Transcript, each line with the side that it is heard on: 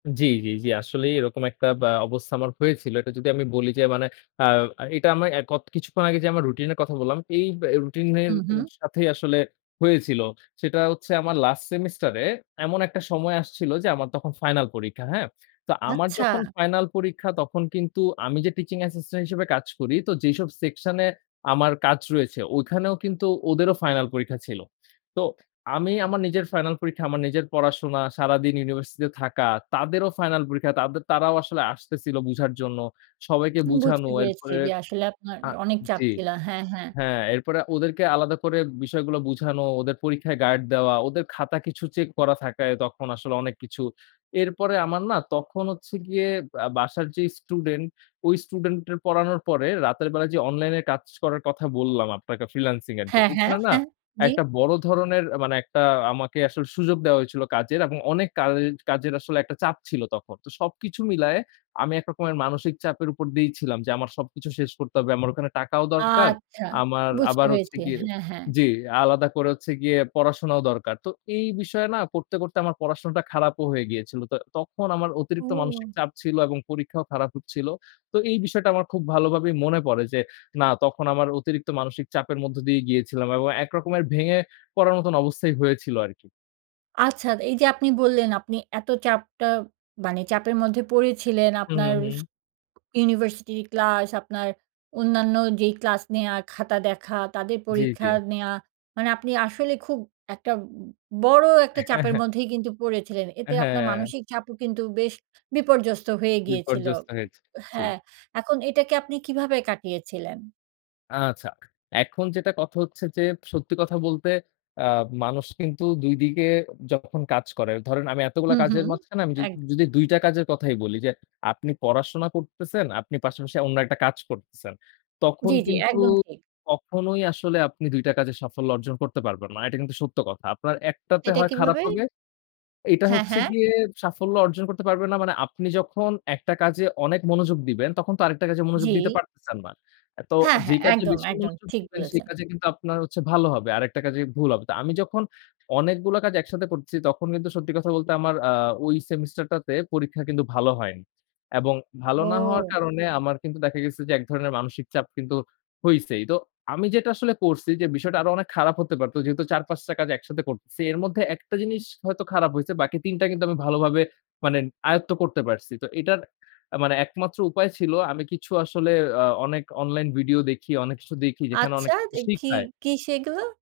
left: জি, জি, জি। আসলেই এরকম একটা বা অবস্থা আমার হয়েছিল। এটা যদি আমি বলি যে, মানে অ্যা এটা আমরা এ ক কিছুক্ষণ আগে যে আমার রুটিন এর কথা বললাম, এই ব্য রুটিন
right: হু,
left: এর
right: হু।
left: সাথেই আসলে হয়েছিল। সেটা হচ্ছে আমার লাস্ট সেমিস্টারে এমন একটা সময় আসছিল যে, আমার তখন ফাইনাল পরীক্ষা। হ্যাঁ? তো আমার
right: আচ্ছা।
left: যখন ফাইনাল পরীক্ষা তখন কিন্তু, আমি যে টিচিং অ্যাসিস্ট্যান্ট হিসেবে কাজ করি, তো যেসব সেকশন এ আমার কাজ রয়েছে, ওখানেও কিন্তু ওদেরও ফাইনাল পরীক্ষা ছিল। তো আমি আমার নিজের ফাইনাল পরীক্ষা, আমার নিজের পড়াশোনা, সারাদিন ইউনিভার্সিটিতে থাকা, তাদেরও ফাইনাল পরীক্ষা, তাদের তারাও আসলে আসতেছিল বুঝার জন্য। সবাইকে
right: উম বুঝতে
left: বুঝানো
right: পেরেছি
left: এরপরে
right: যে, আসলে আপনার
left: আ
right: অনেক চাপ
left: জি।
right: ছিল। হ্যাঁ, হ্যাঁ।
left: হ্যাঁ, এরপরে ওদেরকে আলাদা করে বিষয়গুলা বুঝানো, ওদের পরীক্ষায় গার্ড দেওয়া, ওদের খাতা কিছু চেক করা থাকে তখন আসলে, অনেক কিছু। এরপরে আমার না, তখন হচ্ছে গিয়ে বা বাসার যে স্টুডেন্ট, ওই স্টুডেন্ট এর পড়ানোর পরে রাতের বেলা যে, অনলাইন এ কাজ করার কথা বললাম আপনাকে ফ্রিল্যান্সিং এর। যে
right: হ্যাঁ, হ্যাঁ,
left: ওখানে না?
right: হ্যাঁ, জি।
left: একটা বড় ধরনের আ মানে, একটা আমাকে আসলে সুযোগ দেয়া হয়েছিল কাজের এবং অনেক কাজ কাজের আসলে একটা চাপ ছিল তখন। তো সবকিছু মিলায়ে, আমি এক রকমের মানসিক চাপের উপর দিয়েই ছিলাম যে, আমার সবকিছু শেষ করতে হবে। আমার ওখানে টাকাও দরকার।
right: আচ্ছা।
left: আমার
right: বুঝতে
left: আবার হচ্ছে
right: পেরেছি।
left: গিয়ে
right: হ্যাঁ, হ্যাঁ।
left: জি, আলাদা করে হচ্ছে গিয়ে পড়াশোনাও দরকার। তো এই বিষয়ে না? করতে, করতে আমার পড়াশোনাটা খারাপও হয়ে গিয়েছিল। তো তখন আমার অতিরিক্ত মানসিক
right: ও!
left: চাপ ছিল এবং পরীক্ষাও খারাপ হচ্ছিল। তো এই বিষয়টা আমার খুব ভালোভাবেই মনে পড়ে যে না, তখন আমার অতিরিক্ত মানসিক চাপের মধ্য দিয়ে গিয়েছিলাম এবং একরকমের ভেঙে পড়ার মত অবস্থাই হয়েছিল আরকি।
right: আচ্ছা, এইযে আপনি বললেন আপনি এত চাপটা মানে, চাপের মধ্যে পড়েছিলেন।
left: হুম,
right: আপনার
left: হু,
right: স
left: হুম।
right: ইউনিভার্সিটি'র ক্লাস, আপনার অন্যান্য যেই ক্লাস নেয়া, খাতা দেখা, তাদের
left: জি, জি।
right: পরীক্ষা নেওয়া। মানে আপনি আসলে খুব একটা বড় একটা
left: হ্যাঁ,
right: চাপের
left: হ্যাঁ।
right: মধ্যেই কিন্তু পড়েছিলেন।
left: এ
right: এতে আপনার
left: হ্যাঁ।
right: মানসিক চাপও কিন্তু বেশ বিপর্যস্ত হয়ে গিয়েছিল উ
left: বিপর্যস্ত হয়েছে। জি।
right: হ্যাঁ, এখন এটাকে আপনি কিভাবে কাটিয়েছিলেন?
left: আচ্ছা। এখন যেটা কথা হচ্ছে যে, সত্যি কথা বলতে, আ মানুষ কিন্তু ২ দিকে যখন কাজ করে। ধরেন আমি এতগুলা
right: হুম,
left: কাজের
right: হুম।
left: মাঝখানে, আমি য
right: এক
left: যদি ২ টা কাজের কথাই বলি যে, আপনি পড়াশোনা করতেছেন, আপনি পাশাপাশি অন্য একটা কাজ করতেছেন।
right: জি,
left: তখন
right: জি,
left: কিন্তু
right: একদম ঠিক।
left: কখনোই আসলে আপনি, ২ টা কাজে সাফল্য অর্জন করতে পারবেন না। এটা কিন্তু সত্য কথা। আপনার একটাতে
right: এটা
left: হয় খারাপ
right: কিভাবে?
left: হবে এটা
right: হ্যাঁ,
left: হচ্ছে
right: হ্যাঁ।
left: গিয়ে, সাফল্য অর্জন করতে পারবে না মানে, আপনি যখন ১ টা কাজে অনেক মনোযোগ দিবেন, তখন তো আরেকটা কাজে মনোযোগ দিতে
right: জি।
left: পারতেছেন না। আ তো
right: হ্যাঁ,
left: যে
right: হ্যাঁ,
left: কাজে
right: একদম,
left: বেশি
right: একদম।
left: মনোযোগ
right: ঠিক
left: দিবেন, সেই
right: বলেছেন।
left: কাজে কিন্তু আপনার হচ্ছে ভালো হবে। আরেকটা কাজে ভুল হবে। তো আমি যখন অনেকগুলো কাজ একসাথে করতেসি, তখন কিন্তু সত্যি কথা বলতে আমার আ ওই সেমিস্টারটাতে পরীক্ষা কিন্তু ভালো হয়নি। এবং ভালো না হওয়ার
right: ও!
left: কারণে আমার কিন্তু দেখা গেছে যে, এক ধরনের মানসিক চাপ কিন্তু হইছেই। তো আমি যেটা আসলে করছি যে, বিষয়টা আরো অনেক খারাপ হতে পারত। যেহেতু ৪-৫ টা কাজ একসাথে করতেছি। এর মধ্যে ১ টা জিনিস হয়তো খারাপ হয়েছে। বাকি ৩ টা কিন্তু আমি ভালোভাবে মানে আয়ত্ত করতে পারছি। তো এটার অ্যা মানে একমাত্র উপায় ছিল, আমি কিছু আসলে আ অনেক অনলাইন ভিডিও দেখি, অনেক কিছু দেখি, যেখানে
right: আচ্ছা?
left: অনেক কিছু
right: তো কি,
left: শিখায়।
right: কি সেগুলো?